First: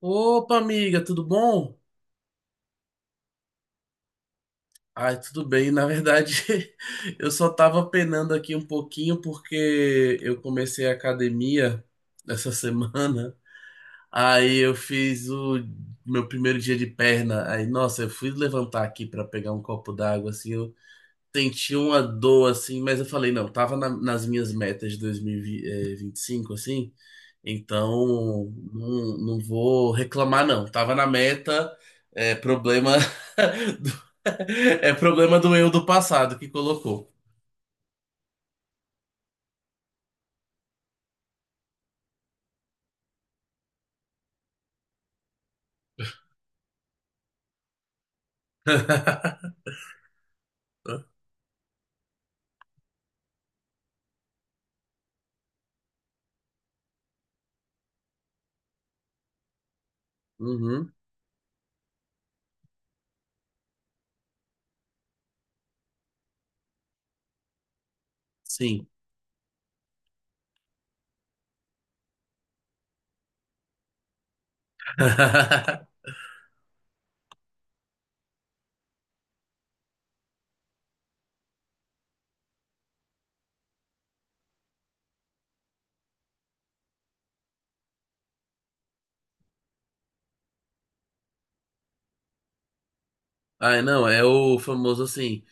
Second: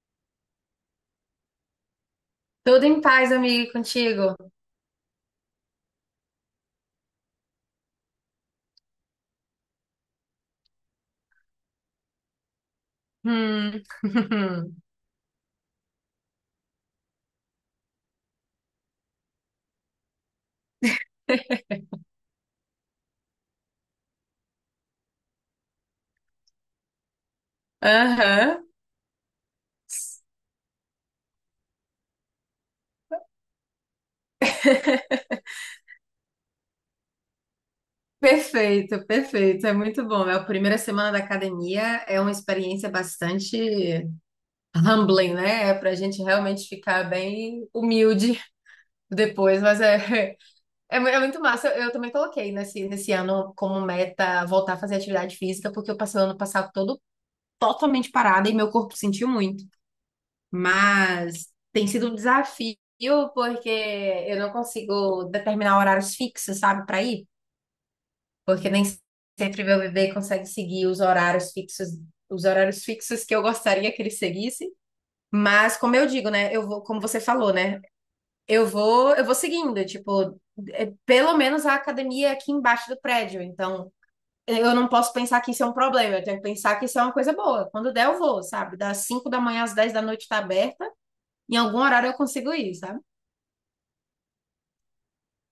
Opa, amiga, tudo bom? Tudo em paz, amigo, contigo? Ai, tudo bem. Na verdade, eu só tava penando aqui um pouquinho porque eu comecei a academia essa semana. Hum. Aí eu fiz o meu primeiro dia de perna. Aí, nossa, eu fui levantar aqui pra pegar um copo d'água, assim, eu senti uma dor, assim, mas eu falei, não, tava nas minhas metas de dois mil e vinte e cinco assim. Então, Aham. não, não vou reclamar, não. Tava na meta, é problema do, é problema do eu do passado que colocou. Perfeito, perfeito. É muito bom. É a primeira semana da academia, é uma experiência bastante humbling, né? É pra gente realmente ficar bem humilde depois, mas Né? É muito massa. Eu também coloquei nesse ano como meta voltar a fazer atividade física, porque eu passei o ano passado todo totalmente parada e meu corpo sentiu muito. Uhum, Mas tem sido um desafio porque eu não consigo determinar horários fixos, sabe, para ir, porque nem sim. sempre meu bebê consegue seguir os horários fixos que eu gostaria que ele seguisse. Mas como eu digo, né, eu vou, como você falou, né, eu vou seguindo, tipo, pelo menos a academia é aqui embaixo do prédio, então eu não posso pensar que isso é um problema, eu tenho que pensar que isso é uma coisa boa. Quando der, eu vou, sabe? Das 5 da manhã às 10 da noite tá aberta. Em algum horário eu consigo ir, sabe? Ai, não, é o famoso assim,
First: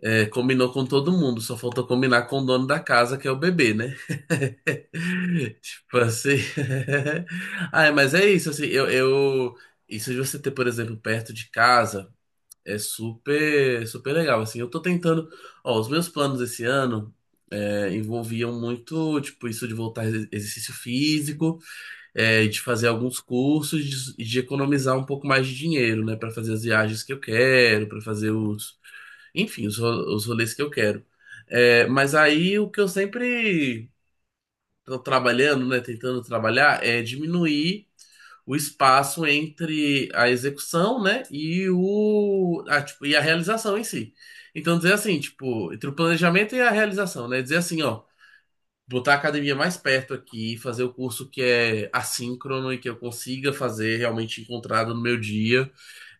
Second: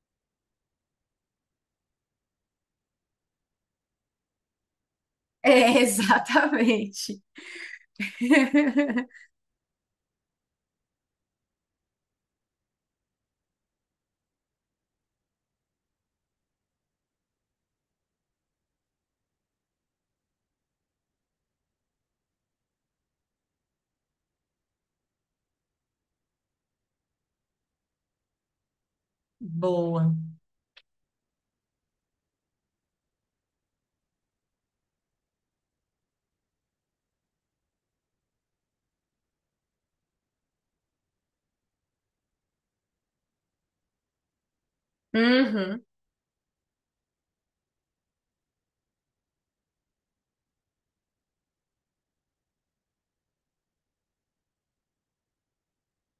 é, combinou com todo mundo, só faltou combinar com o dono da casa, que é o bebê, né? É, Tipo assim. exatamente. Ai, mas é isso, assim. Isso de você ter, por exemplo, perto de casa. É super, super legal, assim, eu tô tentando, ó, os meus planos esse ano é, envolviam muito, tipo, isso de voltar a exercício físico, é, de fazer alguns cursos, de economizar um pouco mais de dinheiro, né, pra fazer as viagens que eu quero, pra fazer os, enfim, Boa. os rolês que eu quero. É, mas aí o que eu sempre estão trabalhando, né, tentando trabalhar, é diminuir o espaço entre a execução, né, e o a, tipo, e a realização em si. Então dizer assim, tipo, Uhum. entre o planejamento e a realização, né, dizer assim, ó, botar a academia mais perto aqui, fazer o curso que é assíncrono e que eu consiga fazer realmente encontrado no meu dia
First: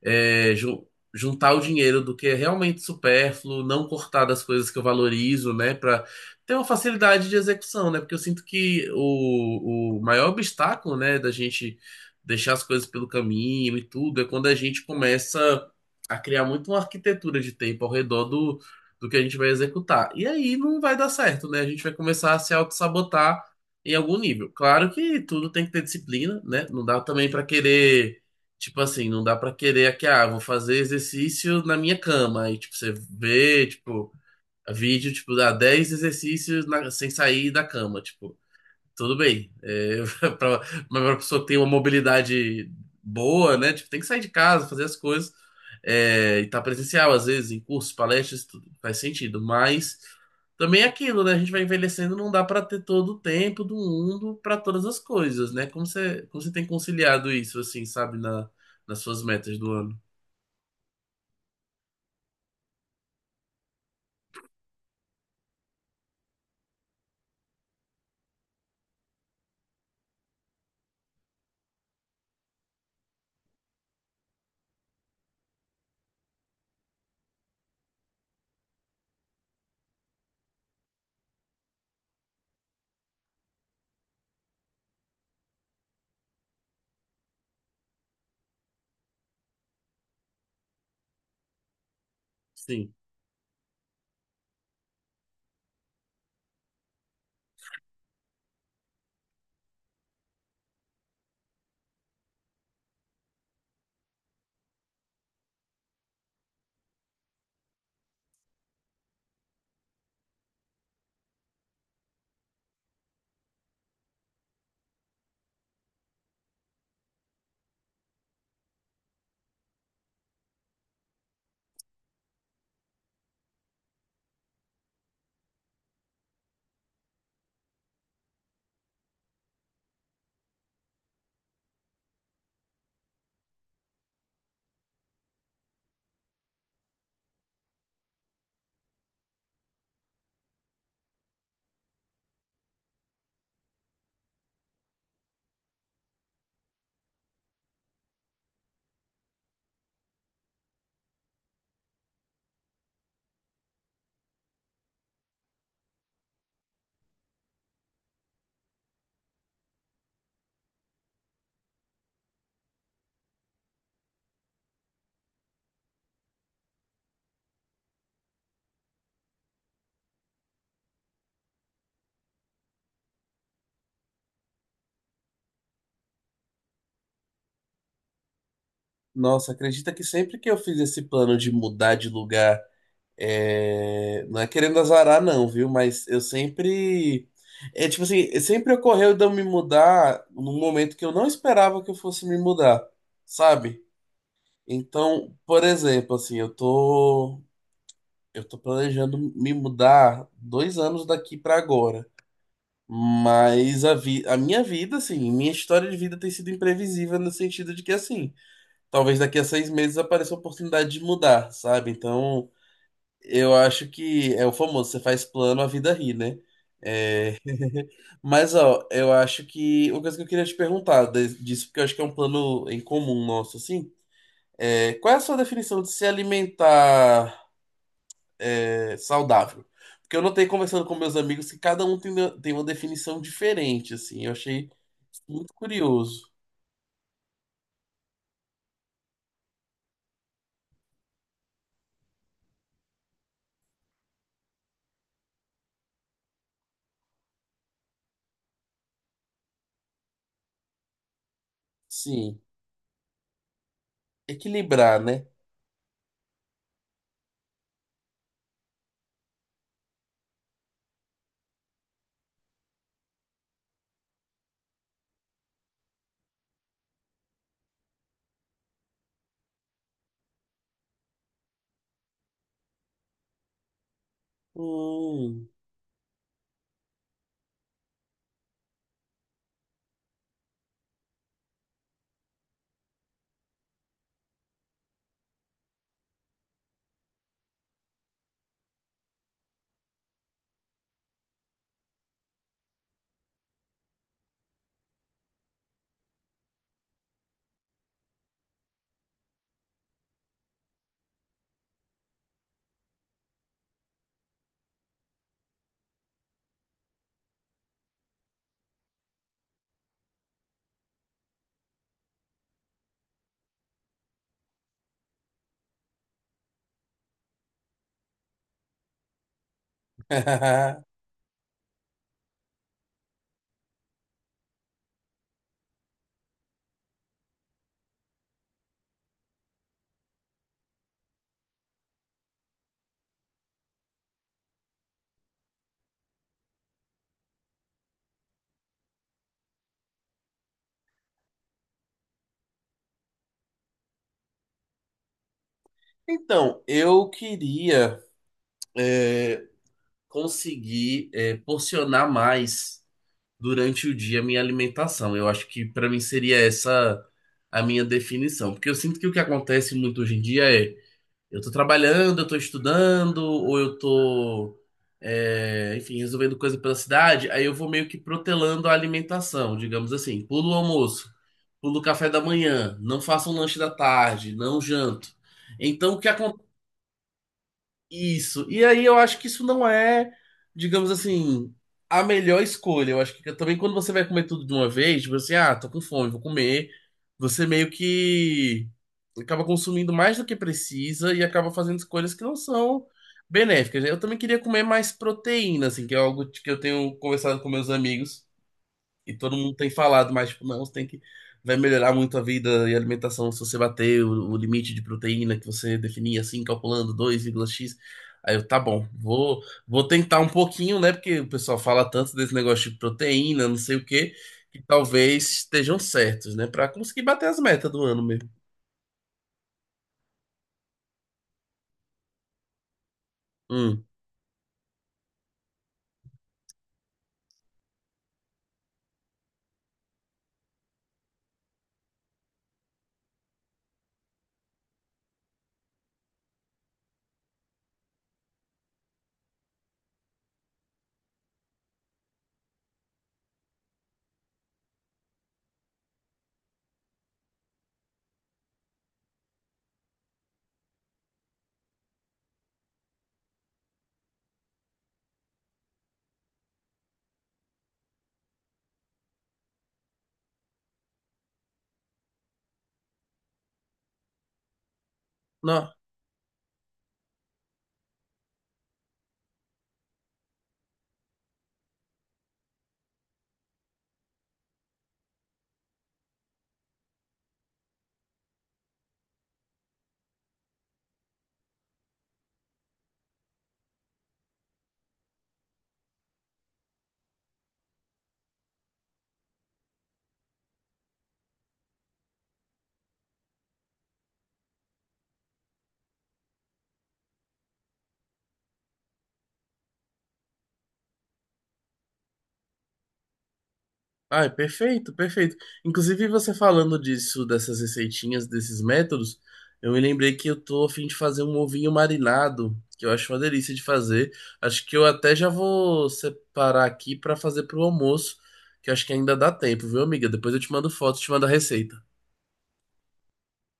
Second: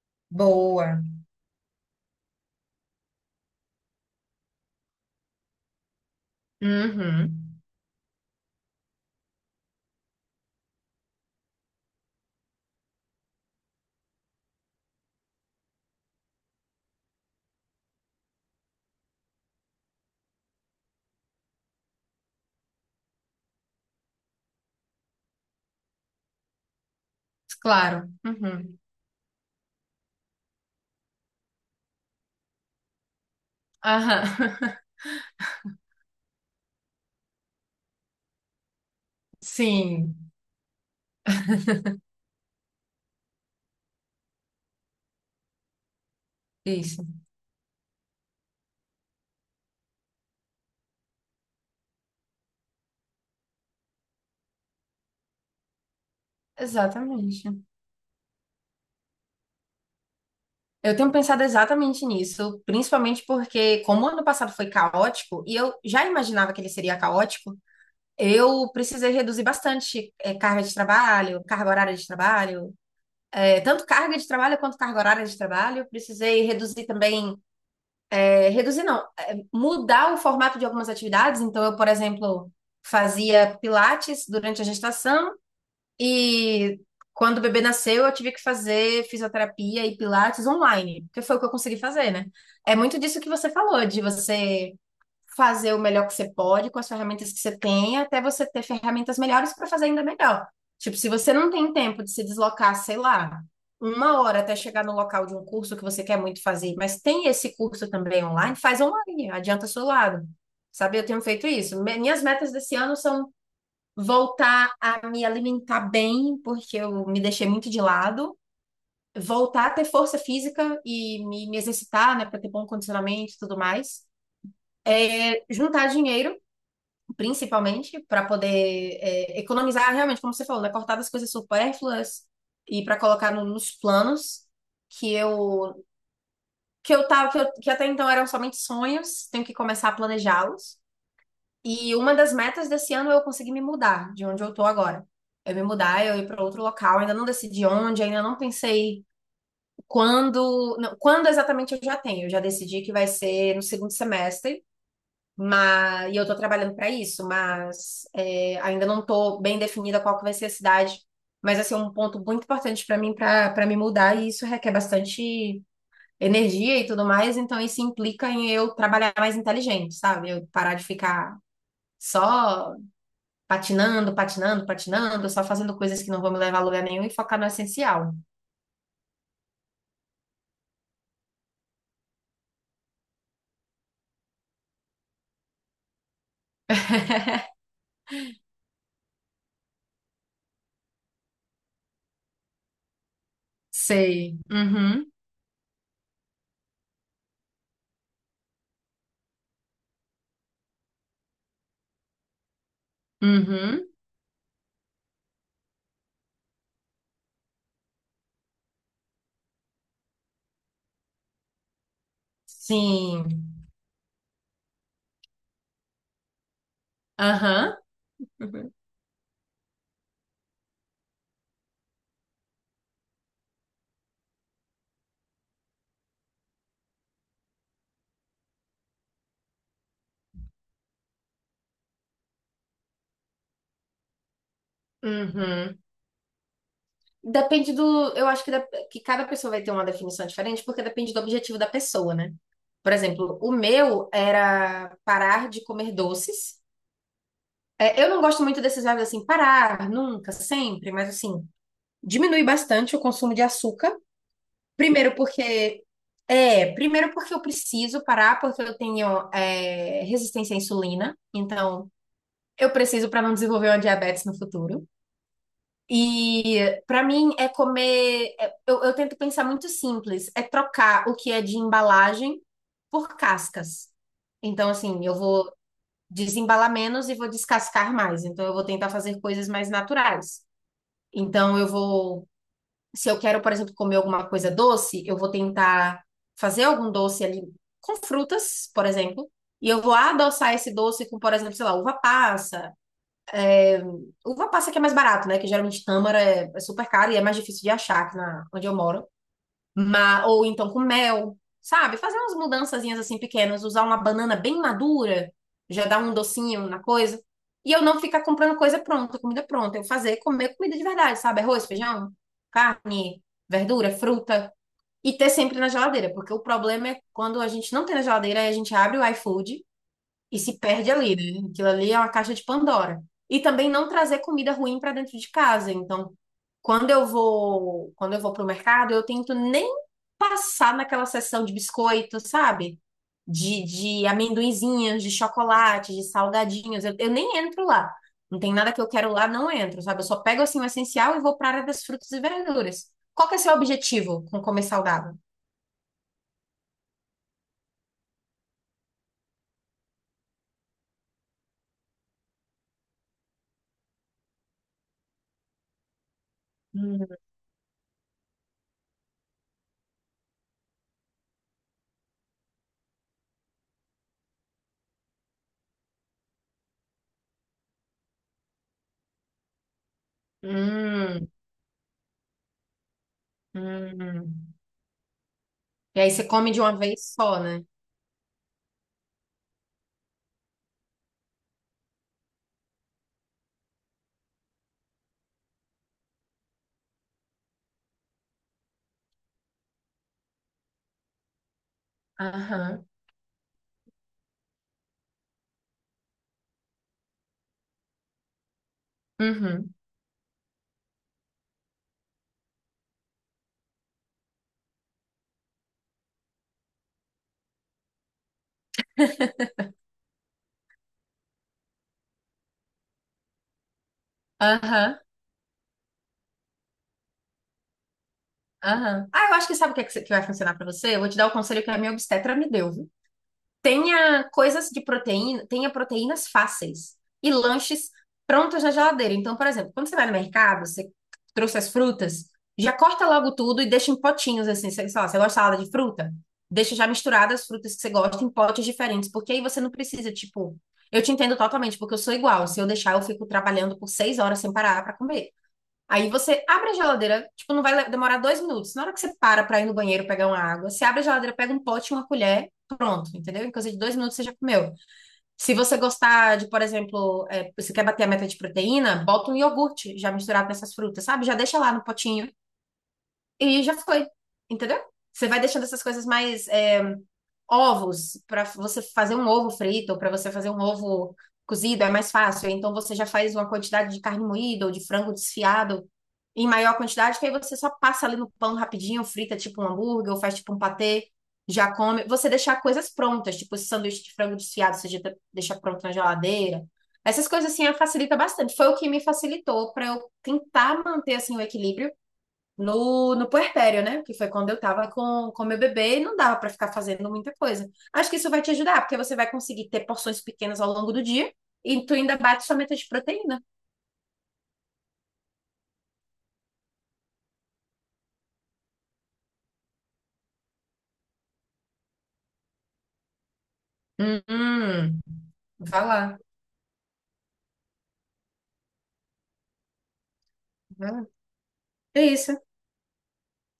é, Boa. juntar o dinheiro do que é realmente supérfluo, não cortar das coisas que eu valorizo, né, para ter uma facilidade de Uhum. execução, né? Porque eu sinto que o maior obstáculo, né, da gente deixar as coisas pelo caminho e tudo é quando a gente começa a criar muito uma arquitetura de tempo ao redor do, do que a gente vai executar. E aí não vai dar certo, né? A gente vai começar a se auto-sabotar em algum nível. Claro que tudo tem que ter disciplina, né? Não dá também para Claro. querer. Uhum. Tipo assim, não dá pra querer que, ah, vou fazer exercício na minha cama. Aí, tipo, você vê, tipo, Aham. vídeo, tipo, dá 10 exercícios sem sair da cama, tipo. Tudo bem. É, Sim, pra, mas pra pessoa ter uma mobilidade boa, né? Tipo, tem que sair de casa, fazer as coisas. É, e tá isso. presencial, às vezes, em cursos, palestras, tudo faz sentido. Mas também é aquilo, né? A gente vai envelhecendo, não dá para ter todo o tempo do mundo para todas as coisas, né? Como você tem conciliado Exatamente. isso, assim, sabe, na, nas suas metas do ano? Eu tenho pensado exatamente nisso, principalmente porque, como o ano passado foi caótico, e eu já imaginava que ele seria caótico, eu precisei reduzir bastante, carga de trabalho, carga horária de trabalho, tanto carga de trabalho quanto carga horária de trabalho. Precisei reduzir também. Reduzir não, mudar o formato de algumas atividades. Então, eu, por exemplo, fazia pilates durante a gestação e quando o bebê nasceu, eu tive que fazer fisioterapia e pilates online, porque foi o que eu consegui fazer, né? É Sim. muito disso que você falou, de você fazer o melhor que você pode com as ferramentas que você tem, até você ter ferramentas melhores para fazer ainda melhor. Tipo, se você não tem tempo de se deslocar, sei lá, uma hora até chegar no local de um curso que você quer muito fazer, mas tem esse curso também online, faz online, adianta seu lado. Sabe, eu tenho feito isso. Minhas metas desse ano são voltar a me alimentar bem, porque eu me deixei muito de lado, voltar a ter força física e me exercitar, né, para ter bom condicionamento e tudo mais. Juntar dinheiro principalmente, para poder economizar, realmente, como você falou, né? Cortar das coisas supérfluas e para colocar nos planos que eu que eu tava que até então eram somente sonhos, tenho que começar a planejá-los. E uma das metas desse ano é eu conseguir me mudar de onde eu tô agora. Eu me mudar, eu ir para outro local, ainda não decidi onde, ainda não pensei quando, não, quando exatamente eu já tenho. Eu já decidi que vai ser no segundo semestre, mas, e eu estou trabalhando para isso, mas ainda não estou bem definida qual que vai ser a cidade. Mas assim, é um ponto muito importante para mim para para me mudar, e isso requer bastante energia e tudo mais, então isso implica em eu trabalhar mais inteligente, sabe? Eu parar de ficar só patinando, patinando, patinando, só fazendo coisas que não vão me levar a lugar nenhum e focar no essencial. Nossa, acredita que sempre que eu fiz esse plano de mudar de lugar. É, não é querendo azarar, não, viu? Mas eu sempre. É tipo assim, sempre ocorreu de eu me mudar num momento que eu não esperava que eu fosse me mudar, sabe? Sei. Uhum. Então, por exemplo, assim, eu tô. Eu tô planejando me mudar 2 anos daqui pra agora. Mas Uhum. a, vi a minha vida, assim, minha história de vida tem sido imprevisível no sentido de que, assim, talvez daqui a 6 meses apareça a oportunidade de mudar, sabe? Então. Eu Sim. acho que é o famoso, você faz plano, a vida ri, né? É... Aham. Mas, Uhum. ó, eu acho que uma coisa que eu queria te perguntar disso, porque eu acho que é um plano em comum nosso, assim, é qual é a sua definição de se alimentar é, saudável? Porque eu notei conversando com meus amigos que cada um tem, tem uma definição diferente, assim, eu achei muito Uhum. curioso. Depende do. Eu acho que, que cada pessoa vai ter uma definição diferente, porque depende do objetivo da pessoa, né? Por exemplo, o meu era parar de comer doces. Eu não gosto muito desses verbos assim, parar, nunca, sempre, mas assim, Sim, diminui bastante o consumo de açúcar. equilibrar, Primeiro né? porque. Primeiro porque eu preciso parar, porque eu tenho, resistência à insulina. Então, eu preciso para não desenvolver uma diabetes no futuro. E para mim é comer. Eu tento pensar muito simples, é trocar o que é de embalagem por cascas. Então, assim, eu Hum. vou desembalar menos e vou descascar mais. Então, eu vou tentar fazer coisas mais naturais. Então, eu vou. Se eu quero, por exemplo, comer alguma coisa doce, eu vou tentar fazer algum doce ali com frutas, por exemplo. E eu vou adoçar esse doce com, por exemplo, sei lá, uva passa. Uva passa que é mais barato, né? Que geralmente tâmara é super caro e é mais difícil de achar aqui na, onde eu moro. Mas, ou então com mel, sabe? Fazer umas mudançazinhas assim pequenas, usar uma banana bem madura, já dá um docinho na coisa. E eu não ficar comprando coisa pronta, comida pronta. Eu fazer, comer comida de verdade, sabe? Arroz, feijão, carne, verdura, fruta. E ter sempre na geladeira, porque o problema é quando a gente não tem na geladeira, aí a gente abre o iFood e se perde ali, né? Aquilo ali é uma caixa de Pandora. E também não trazer comida ruim para dentro de casa. Então, quando eu vou pro mercado, eu tento nem passar naquela seção de biscoito, sabe? De amendoinzinhos, de chocolate, de salgadinhos. Eu nem entro lá. Não tem nada que eu quero lá, não entro, sabe? Eu só pego assim o essencial e vou para a área das frutas e verduras. Qual que é o seu objetivo com comer saudável? Então, eu queria, é, conseguir, porcionar mais durante o dia a minha alimentação. Eu acho que para mim seria essa Hum, a minha definição, porque eu sinto que o que acontece muito hoje em dia é eu tô trabalhando, eu tô estudando, ou eu tô é, enfim, resolvendo coisa pela cidade, aí eu vou meio que protelando a alimentação, digamos assim, pulo o almoço, hum, pulo o café da manhã, não faço um lanche da tarde, hum. não janto. Então, o E que aí você come de uma vez só, né? isso. E aí eu acho que isso não é, digamos assim, a melhor escolha. Eu acho que também quando você vai comer tudo de uma vez, tipo assim, ah, tô com fome, vou comer. Você meio que acaba consumindo mais do que precisa e acaba fazendo escolhas que não Aham. são benéficas, né? Eu também queria comer mais proteína, assim, que é algo que eu tenho conversado com meus amigos. E todo mundo tem Uhum. falado, mas tipo, não, você tem que. Vai melhorar muito a vida e a alimentação se você bater o limite de proteína que você definia assim, calculando dois vírgula x. Aí eu, tá bom, vou tentar um pouquinho, né? Porque o pessoal fala tanto desse negócio de proteína, não sei o quê, que Aham. talvez estejam certos, né? Pra conseguir bater as metas do ano mesmo. Aham. Ah, eu acho que sabe o que, é que vai funcionar pra você? Eu vou te dar o conselho que a minha obstetra me deu, viu? Hum. Tenha coisas de proteína, tenha proteínas fáceis e lanches prontos na geladeira. Então, por exemplo, quando você vai no mercado, você trouxe as frutas, já corta logo tudo e deixa em potinhos assim, sei lá, você gosta de salada de fruta? Deixa já misturadas as frutas que você gosta em potes diferentes, porque aí você não precisa, tipo, eu te entendo totalmente, porque eu sou igual. Se eu deixar, eu fico trabalhando por 6 horas sem parar pra comer. Aí você abre a geladeira, tipo, não vai demorar 2 minutos. Na hora que você para pra ir no banheiro pegar uma água, você abre a geladeira, pega um pote, e uma colher, pronto, entendeu? Em coisa de 2 minutos você já comeu. Se você gostar de, por exemplo, você quer bater a meta de proteína, bota um iogurte já misturado nessas frutas, sabe? Já deixa lá no potinho e já foi, entendeu? Você vai deixando Não. essas coisas mais ovos pra você fazer um ovo frito ou para você fazer um ovo cozido é mais fácil. Então você já faz uma quantidade de carne moída ou de frango desfiado em maior quantidade, que aí você só passa ali no pão rapidinho, frita tipo um hambúrguer, ou faz tipo um patê, já come. Você deixar coisas prontas, tipo esse sanduíche de frango desfiado, você já deixa pronto na geladeira. Essas coisas assim facilita bastante. Foi o que me facilitou para eu tentar manter assim o equilíbrio no puerpério, né? Que foi quando eu tava com meu bebê e não dava para ficar fazendo muita coisa. Acho que isso vai te ajudar, porque você vai conseguir ter porções pequenas ao longo do dia e tu ainda bate sua meta de proteína. Ah, perfeito, perfeito. Inclusive, você falando disso, dessas receitinhas, desses métodos, eu me lembrei que eu tô a fim de fazer um ovinho marinado, que eu acho uma delícia de fazer. Hum, Acho que eu hum. até já Vai vou lá. separar aqui pra fazer pro almoço, que eu acho que ainda dá tempo, viu, amiga? Depois eu te mando Vai foto, lá. te mando a receita. É isso.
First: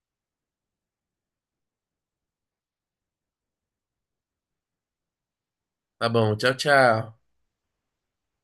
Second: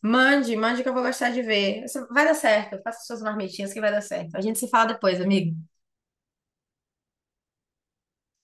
Mande, mande que eu vou gostar de ver. Isso vai dar certo. Faça suas marmitinhas que vai dar certo. A gente se fala depois, amigo. Tá bom, tchau, tchau. Tchau.